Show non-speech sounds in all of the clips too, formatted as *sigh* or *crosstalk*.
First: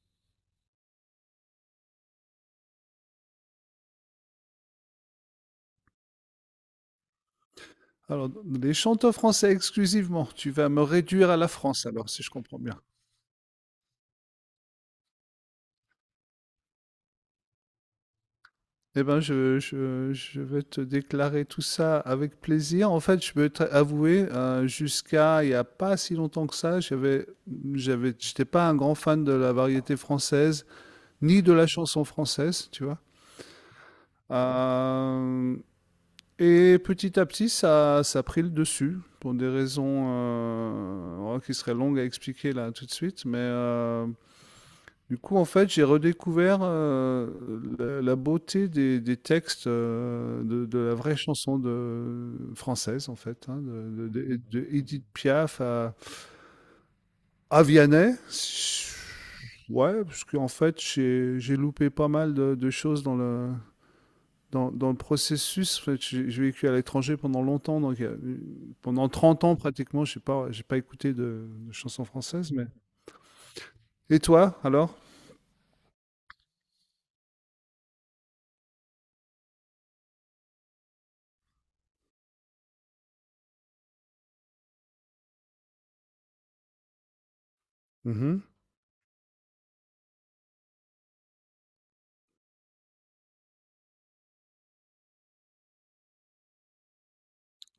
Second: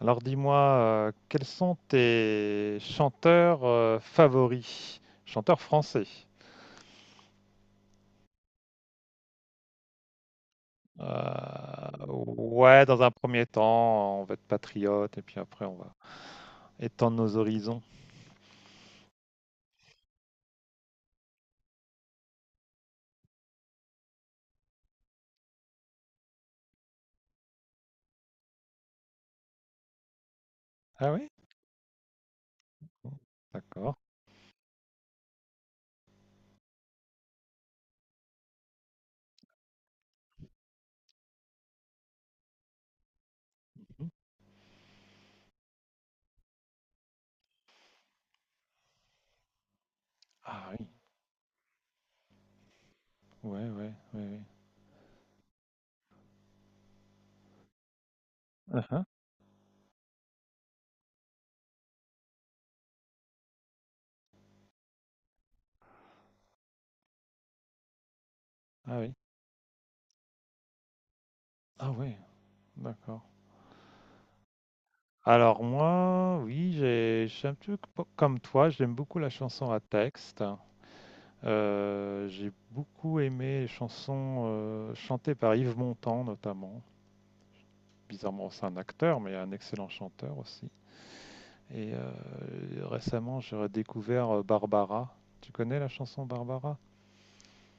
Alors dis-moi, quels sont tes chanteurs favoris? Chanteurs français. Alors, les chanteurs français exclusivement, tu vas me réduire à la France Euh, alors, si je comprends bien. ouais, dans un premier temps, on va être patriote et puis après on va étendre nos horizons. Eh ben, je vais te déclarer tout ça avec plaisir. En fait, je peux t'avouer, jusqu'à il n'y a pas si longtemps que ça, j'étais pas un grand fan de la variété française, Ah oui? ni de la chanson française, tu vois. Bon, d'accord. Euh, et petit à petit, ça a pris le dessus, pour des raisons oh, qui seraient longues à expliquer là tout de suite, mais... Mhm. Du coup, en fait, j'ai redécouvert la beauté des textes Ah de oui, la vraie chanson de, française, en fait, hein, ouais, ouais, de, ouais, de- ouais. de- de Édith Piaf à Vianney. Uh-huh. Ouais, parce qu'en fait, j'ai loupé pas mal de choses dans le, dans le processus. En fait, j'ai vécu à l'étranger pendant longtemps, donc Ah pendant oui, 30 ans pratiquement, j'ai pas écouté de ah chansons ouais, françaises. Mais... d'accord. Et toi, alors? Alors moi, oui, je suis un peu comme toi, j'aime beaucoup la chanson à texte. J'ai beaucoup aimé les chansons chantées par Yves Montand notamment. Mhm. Bizarrement, c'est un acteur, mais un excellent chanteur aussi. Et récemment, j'ai redécouvert Barbara. Tu connais la chanson Barbara?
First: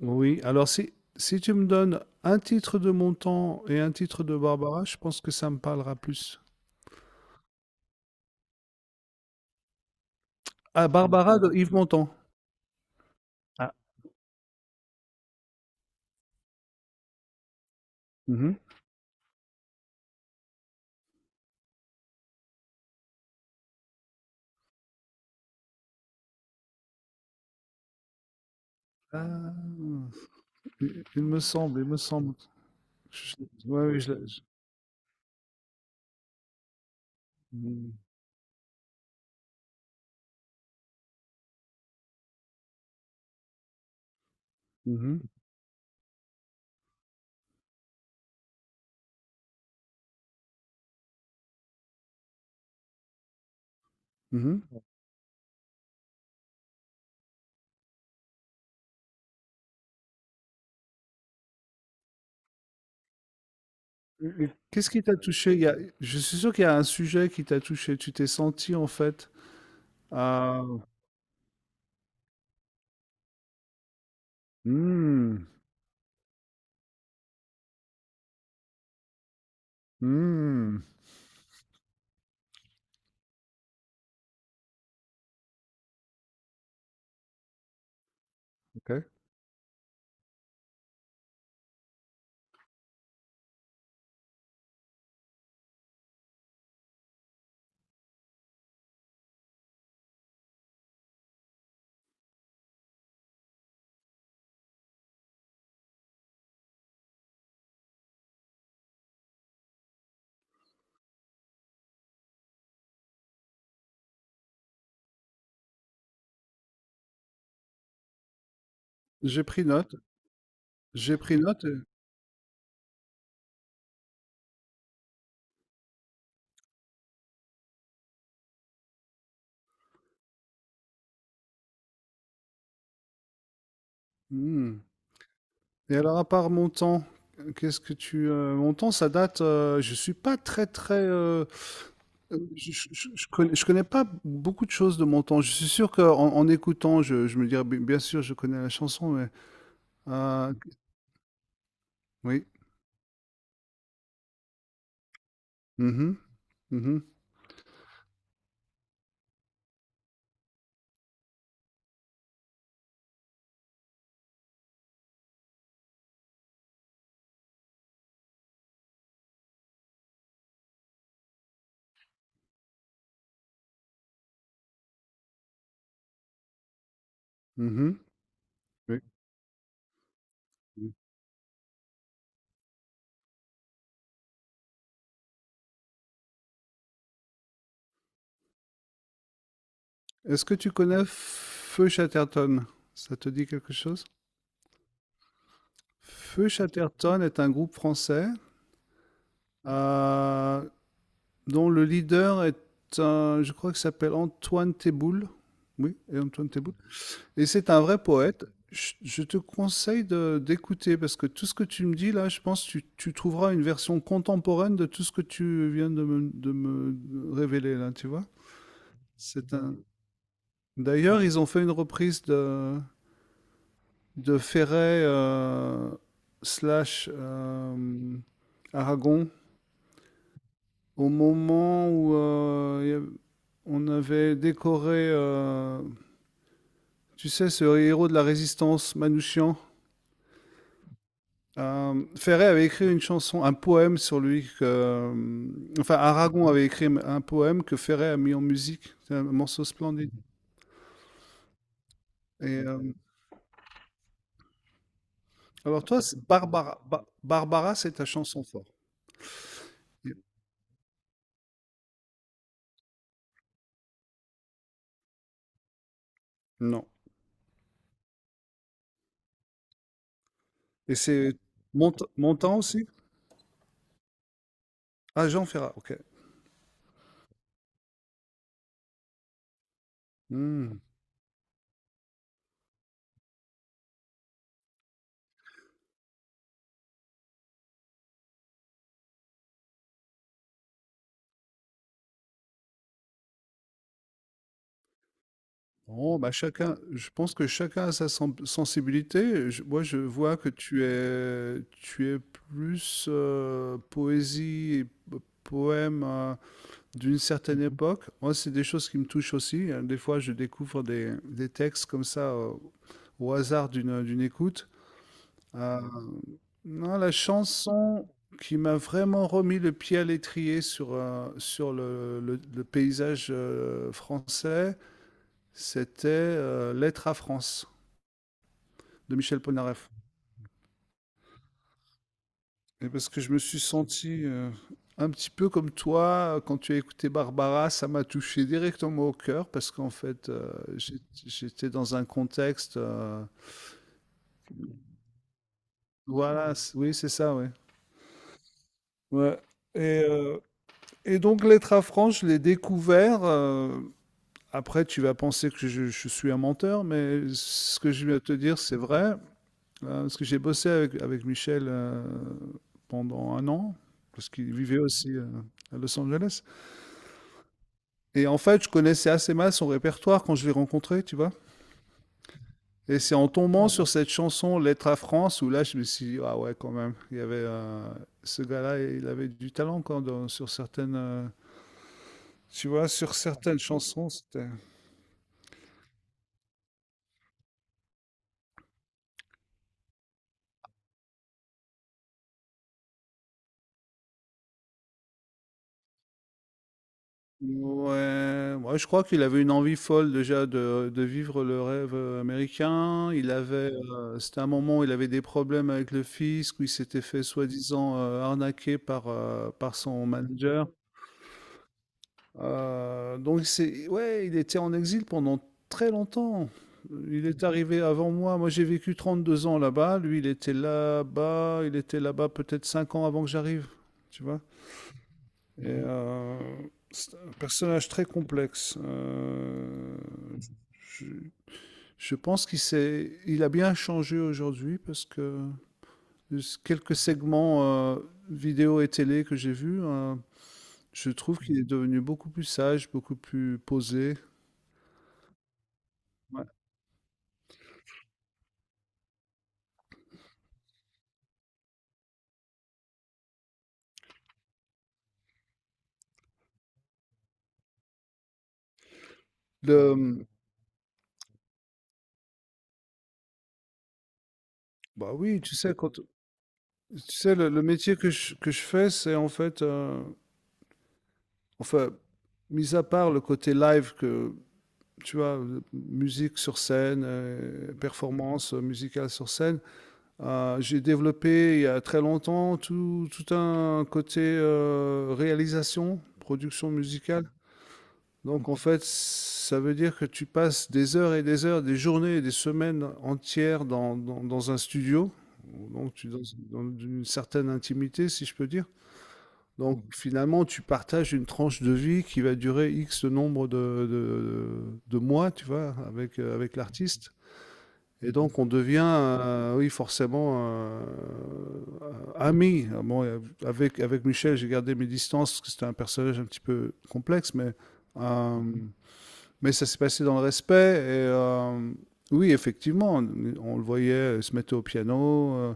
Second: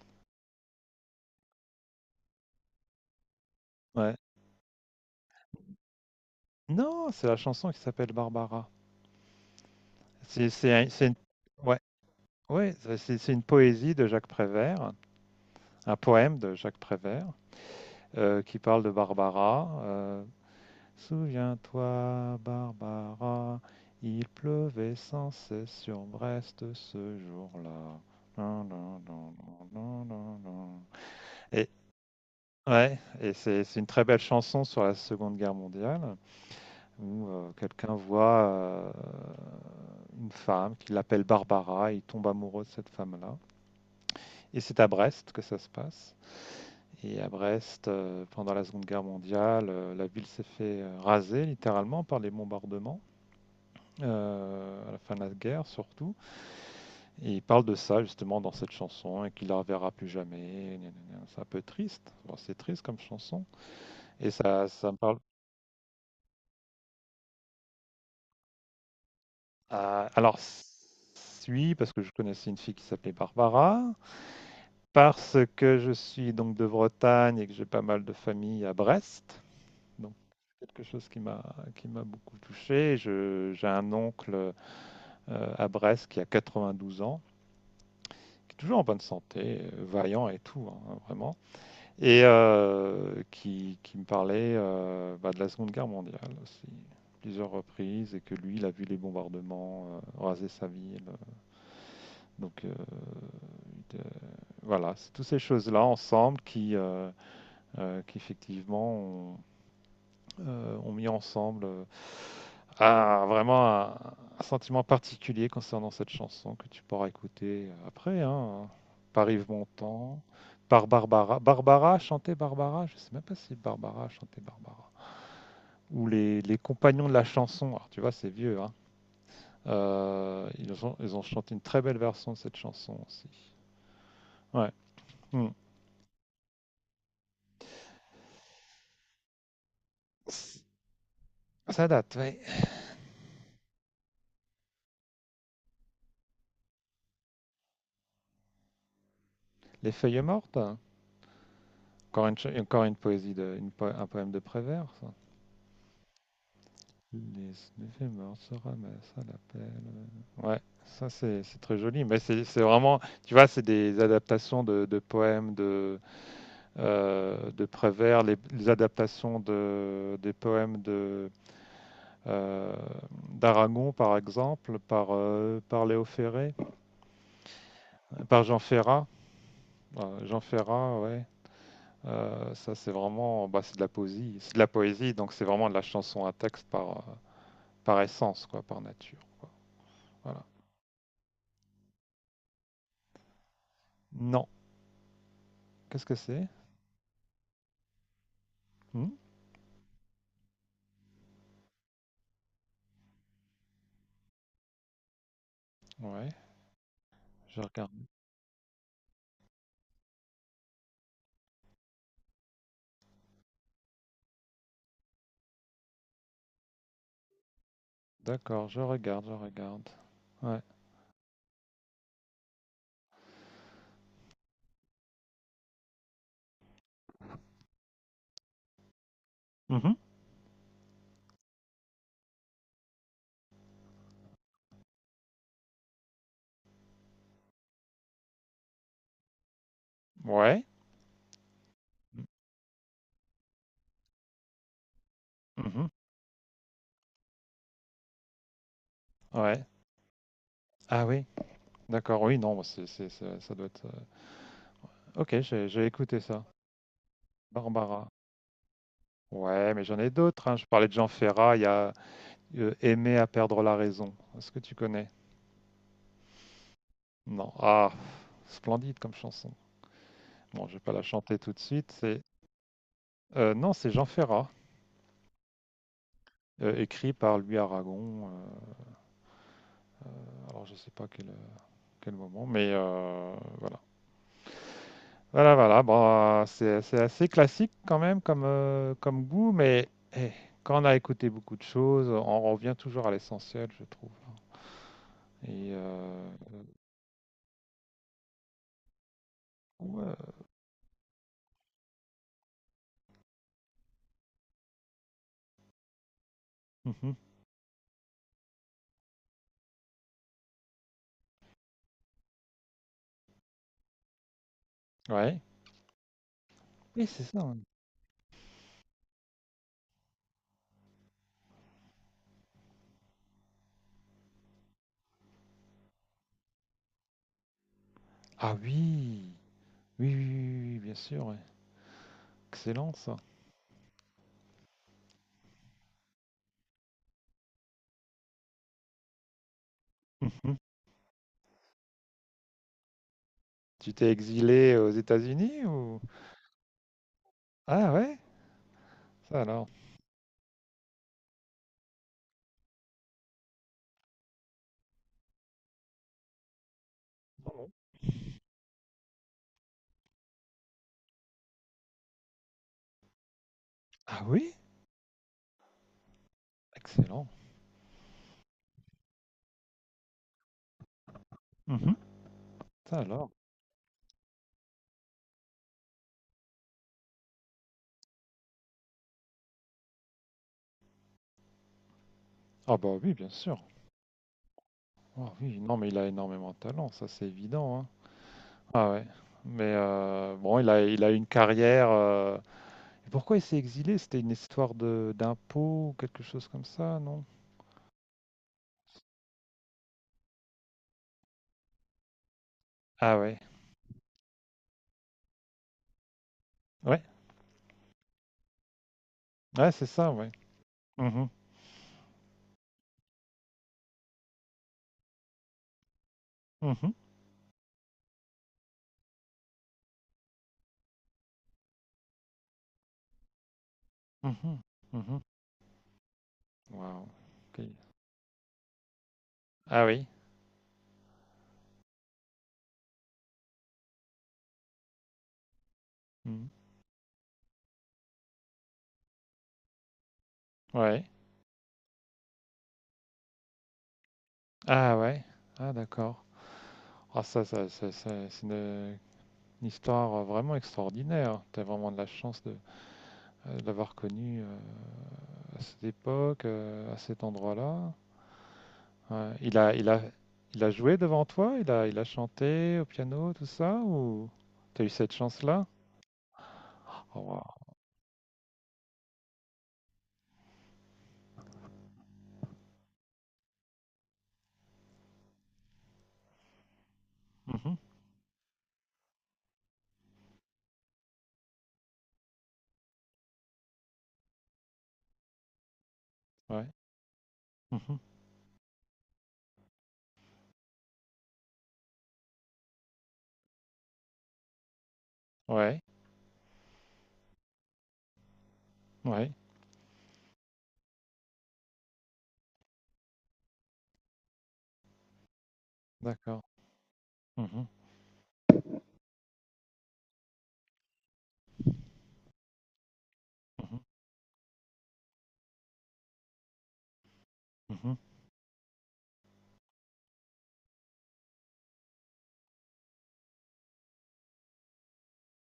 Oui, alors si, si tu me donnes un titre de Montand et un Ouais. titre de Barbara, je pense que ça me parlera plus. Non, c'est la chanson qui s'appelle Barbara. C'est c'est Ah, un- c'est une. Barbara de Yves Ouais, Montand. ouais, c'est une Ah. poésie de Jacques Prévert, un poème de Jacques Prévert, Mhm. qui parle de Barbara. Souviens-toi, Barbara, il pleuvait sans cesse sur Brest ce jour-là. Nan, nan, nan, nan, nan, Ah, nan, nan. il me Et semble, il me semble. ouais, et Je- c'est une ouais, oui, très je belle l'ai- je- chanson sur la Seconde Guerre mondiale où Mhm, quelqu'un voit une femme qui l'appelle Barbara, et il tombe amoureux de cette femme-là. Et c'est à mhm, Brest que ça se passe. Et à Brest, pendant la Seconde Guerre mondiale, la ville s'est fait raser littéralement par les bombardements. mhm. À la fin de la guerre surtout. Et il parle de ça justement dans cette chanson et qu'il la reverra plus jamais. C'est un peu triste. Bon, c'est triste comme chanson. Et Et ça, qu'est-ce ça me qui t'a parle. touché? Il y a- je suis sûr qu'il y a un sujet qui t'a touché. Tu t'es senti en fait. Ah, alors, Ah, oui, parce que je connaissais une fille qui s'appelait Barbara, parce hmm, que je suis donc de Bretagne et que j'ai pas mal de famille à Brest. Donc. hmm, Quelque chose qui m'a beaucoup touché. J'ai un oncle à Brest qui a 92 ans, qui est toujours en bonne ok. santé, vaillant et tout, hein, vraiment. Et qui, me parlait bah, de la Seconde Guerre mondiale aussi, plusieurs reprises, et que lui, il a vu les bombardements raser sa ville. Donc de- voilà, c'est toutes ces choses-là ensemble qui effectivement, ont mis ensemble vraiment un sentiment particulier concernant cette chanson que tu pourras écouter après, hein, par J'ai Yves pris note. Montand. Par J'ai pris Barbara. note, et- Barbara chantait Barbara. Je sais même pas si Barbara chantait Barbara. Où les compagnons de la chanson, alors tu vois, c'est vieux, hein, ils ont chanté une très belle version de cette chanson aussi. Ouais. hmm. Hmm. Et alors, à part mon temps, qu'est-ce que tu... mon temps, ça date... je suis pas très, très... Ça date, ouais. je, je connais pas beaucoup de choses de mon temps. Je suis sûr qu'en en écoutant, je me dirais, bien sûr, je connais la chanson, mais... Les feuilles euh, mortes, hein. encore une, oui. cha- encore une poésie, un poème de Prévert, ça. Mhm, mhm, Les feuilles mortes se ramassent à l'appel. Ouais, ça c'est très joli, mais c'est vraiment, tu vois, c'est des adaptations de poèmes de Prévert, les adaptations de, des poèmes de euh, d'Aragon, par exemple, par Léo Ferré, mhm, par Jean oui. Ferrat. Jean Oui. Ferrat, ouais. Ça, c'est vraiment bah, c'est de la poésie. C'est de la poésie, donc c'est vraiment de la chanson à texte par essence, quoi, par nature. Voilà. Est-ce que tu connais Feu Chatterton? Ça te dit quelque chose? Non. Qu'est-ce que c'est? Feu Chatterton est un groupe français. Hmm. Euh, dont le leader est un, je crois qu'il s'appelle Antoine Teboul. Oui, et Ouais, Antoine Teboul. Et je c'est un vrai regarde. poète. Je te conseille d'écouter parce que tout ce que tu me dis là, je pense que tu trouveras une version contemporaine de tout ce que tu viens de me révéler là, tu vois. D'accord, je regarde, je C'est un. regarde. Ouais. D'ailleurs, ils ont fait une reprise de Ferret slash Aragon Mhm. au moment où on avait décoré, tu sais, ce héros de la résistance, Manouchian. Ouais. Ferré avait écrit une chanson, un poème sur lui. Que, Mhm. enfin, Aragon avait écrit un poème que Ferré a mis en musique. C'est un morceau Ouais. splendide. Ah oui, d'accord, oui, Et, non, euh, ça doit être. Ok, j'ai alors, j'ai toi, c'est écouté ça. Barbara, Barbara c'est ta Barbara. chanson forte. Ouais, mais j'en ai d'autres, hein. Je parlais de Jean Ferrat. Il y a Aimer à perdre la raison. Est-ce que tu connais? Non. Non. Ah, splendide comme chanson. Bon, je vais pas Et la c'est chanter tout de suite. C'est Montan aussi. Non, c'est Jean Ferrat, Ah, Jean Ferrat, ok. Écrit par Louis Aragon. Alors je Hmm. sais pas quel moment, mais voilà. Voilà, voilà. Bon, c'est assez classique quand même comme comme goût, mais eh, quand on a écouté beaucoup de choses, on revient toujours à l'essentiel, je trouve. Et Bon bah, chacun je pense que chacun a sa sensibilité. Je- moi, je vois Ouais. que tu es plus poésie et poème Mhm. d'une certaine mhm époque. Moi, c'est des choses qui me touchent aussi, hein. Des fois, je découvre des textes comme ça au hasard d'une écoute. Ouais. Mhm. Non, Oui, la c'est ça, ouais. chanson qui m'a vraiment remis le pied à l'étrier sur, sur le, le paysage français, c'était Lettre à France Ah de oui, Michel Polnareff. oui, oui, oui, oui, oui, bien sûr, ouais. Et Excellent parce ça. que je me suis senti un petit peu comme toi, quand tu as écouté Barbara, ça m'a touché directement au cœur parce qu'en fait, Mhm. J'étais dans un contexte. Tu t'es exilé aux États-Unis ou. Voilà, c- oui, c'est ça, oui. Ah ouais, Ouais. ça alors. Et, euh, et donc, Lettre à France, je l'ai découvert. Après, tu vas penser que je suis un menteur, mais ce que je viens de te dire, c'est vrai. Parce que j'ai bossé avec, avec Michel pendant 1 an, Ah parce qu'il oui, vivait aussi à Los Angeles. excellent. Et en fait, je connaissais assez mal son répertoire quand je l'ai rencontré, tu vois. Mhm. Ça Et c'est en alors. tombant sur cette chanson Lettre à France où là, je me suis dit, ah ouais, quand même, il y avait ce gars-là, il avait du talent quand, sur certaines, tu Ah vois, bah oui, sur bien sûr. certaines chansons, c'était. Ah oui, non mais il a énormément de talent, ça c'est évident, hein. Ah ouais. Mais bon, il a une carrière. Et pourquoi il s'est exilé? C'était une histoire de d'impôts ou quelque chose comme ça, non? Ouais, je crois qu'il avait une envie folle déjà de vivre le rêve américain. Ah Il ouais. avait, c'était un moment où il avait des problèmes avec le fisc, où il s'était Ouais, fait soi-disant arnaquer par, ouais, par c'est son ça, ouais. manager. Mhm. Donc c'est, ouais, il était en exil pendant très longtemps. Mhm. Il est arrivé avant moi. Moi, j'ai vécu 32 ans là-bas. Lui, il était là-bas. Il était là-bas peut-être 5 ans avant que j'arrive. Tu vois? Mhm, mhm. Et, euh, Waouh, c'est un OK. personnage très complexe. Ah oui. je, je pense qu'il s'est, il a bien changé aujourd'hui parce que Mmh. quelques segments vidéo et télé que j'ai vus, Ouais. je trouve qu'il est devenu beaucoup plus sage, beaucoup plus posé. Ah ouais. Ah d'accord. Ouais. Ah ça c'est une histoire, vraiment extraordinaire. T'as vraiment de la chance de l'avoir connu, à cette époque, à cet endroit-là. Ouais. Il a il a Le, il a joué devant toi? Il a chanté au piano, tout ça ou t'as eu cette bah oui, tu chance-là? sais, quand, tu Oh sais, le waouh. métier que que je fais, c'est en fait, enfin, mis à part le côté live que tu vois, musique sur scène, Mhm. performance musicale sur scène. J'ai développé il y a très longtemps tout, tout un côté réalisation, Ouais. production musicale. Mhm. Donc en fait, ça veut dire que tu passes des heures et des heures, des journées et des semaines entières dans, dans un studio, Ouais. donc tu dans, dans une certaine intimité, si je peux dire. Ouais. Donc finalement, tu partages une tranche de vie qui va durer X nombre de mois, tu vois, avec, D'accord. avec l'artiste. Mhm. Et donc on devient, oui, forcément euh, ami. Ah bon, Mhm. avec, avec Michel, j'ai gardé mes distances parce que c'était un personnage un petit peu complexe, Mhm. euh, mais ça s'est passé dans le respect. Oui, effectivement, on le voyait se mettre au piano,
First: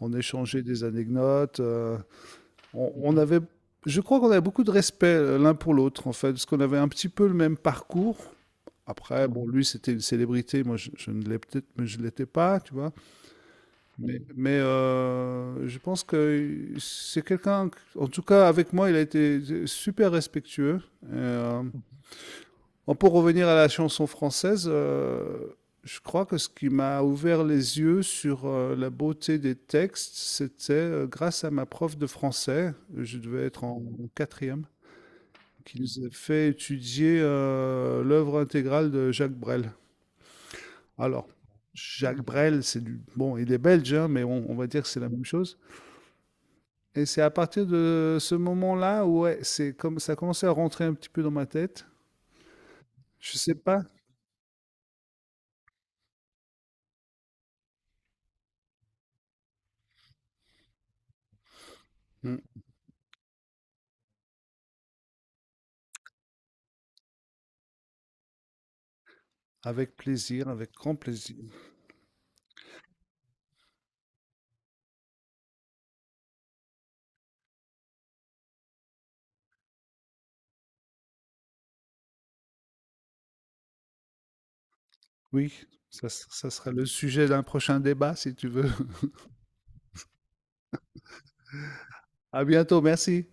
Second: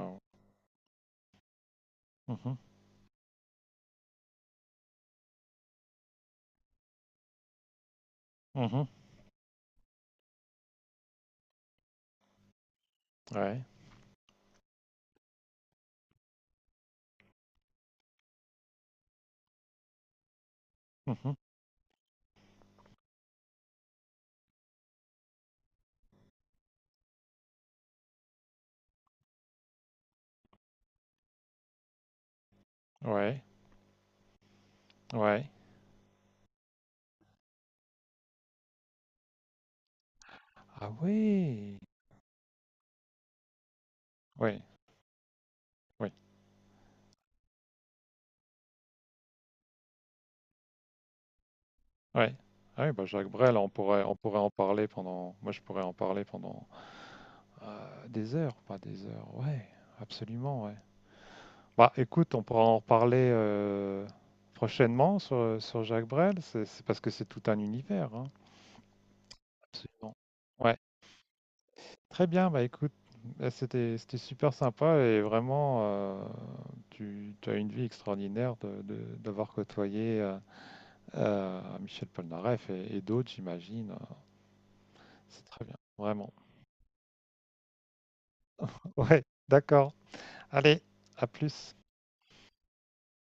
on échangeait des anecdotes. Mhm. On avait, je crois qu'on avait beaucoup de respect l'un pour l'autre, en fait, parce qu'on avait un petit peu le même parcours. Mhm. Après, bon, lui, c'était une célébrité, moi, je ne l'ai peut-être, mais je ne l'étais pas, tu vois. Ouais. Mais, je pense que c'est quelqu'un, en tout cas, avec moi, il a été super respectueux. Et, Mhm. euh, Bon, pour revenir à la chanson française, je crois que ce qui m'a ouvert les yeux sur la beauté des textes, c'était grâce à ma prof de français, je Ouais, devais être en, en quatrième, ouais. qui nous a fait étudier l'œuvre intégrale de Jacques Brel. Ah Alors, oui! Jacques Brel, c'est du... Bon, il est belge, hein, mais on Oui va dire que c'est la même chose. oui, Et c'est à partir de ce moment-là où ouais, c'est comme ça a commencé à rentrer un petit peu dans ma tête. ouais. Ah oui, bah, Jacques Je sais Brel, on pas. pourrait en parler pendant moi, je pourrais en parler pendant, des heures, pas des heures. Ouais, absolument, ouais. Bah, écoute, Mm. on pourra en reparler, prochainement sur Jacques Brel. C'est parce que c'est tout un univers, hein. Avec Absolument. plaisir, avec Ouais. grand plaisir. Très bien, bah écoute, là, c'était super sympa et vraiment, tu as une vie extraordinaire d'avoir côtoyé Michel Polnareff et d'autres, j'imagine. C'est Oui, très bien, ça vraiment. ça sera le sujet d'un prochain débat si tu veux. *laughs* *laughs* Ouais, d'accord. Allez, à plus. À bientôt, merci.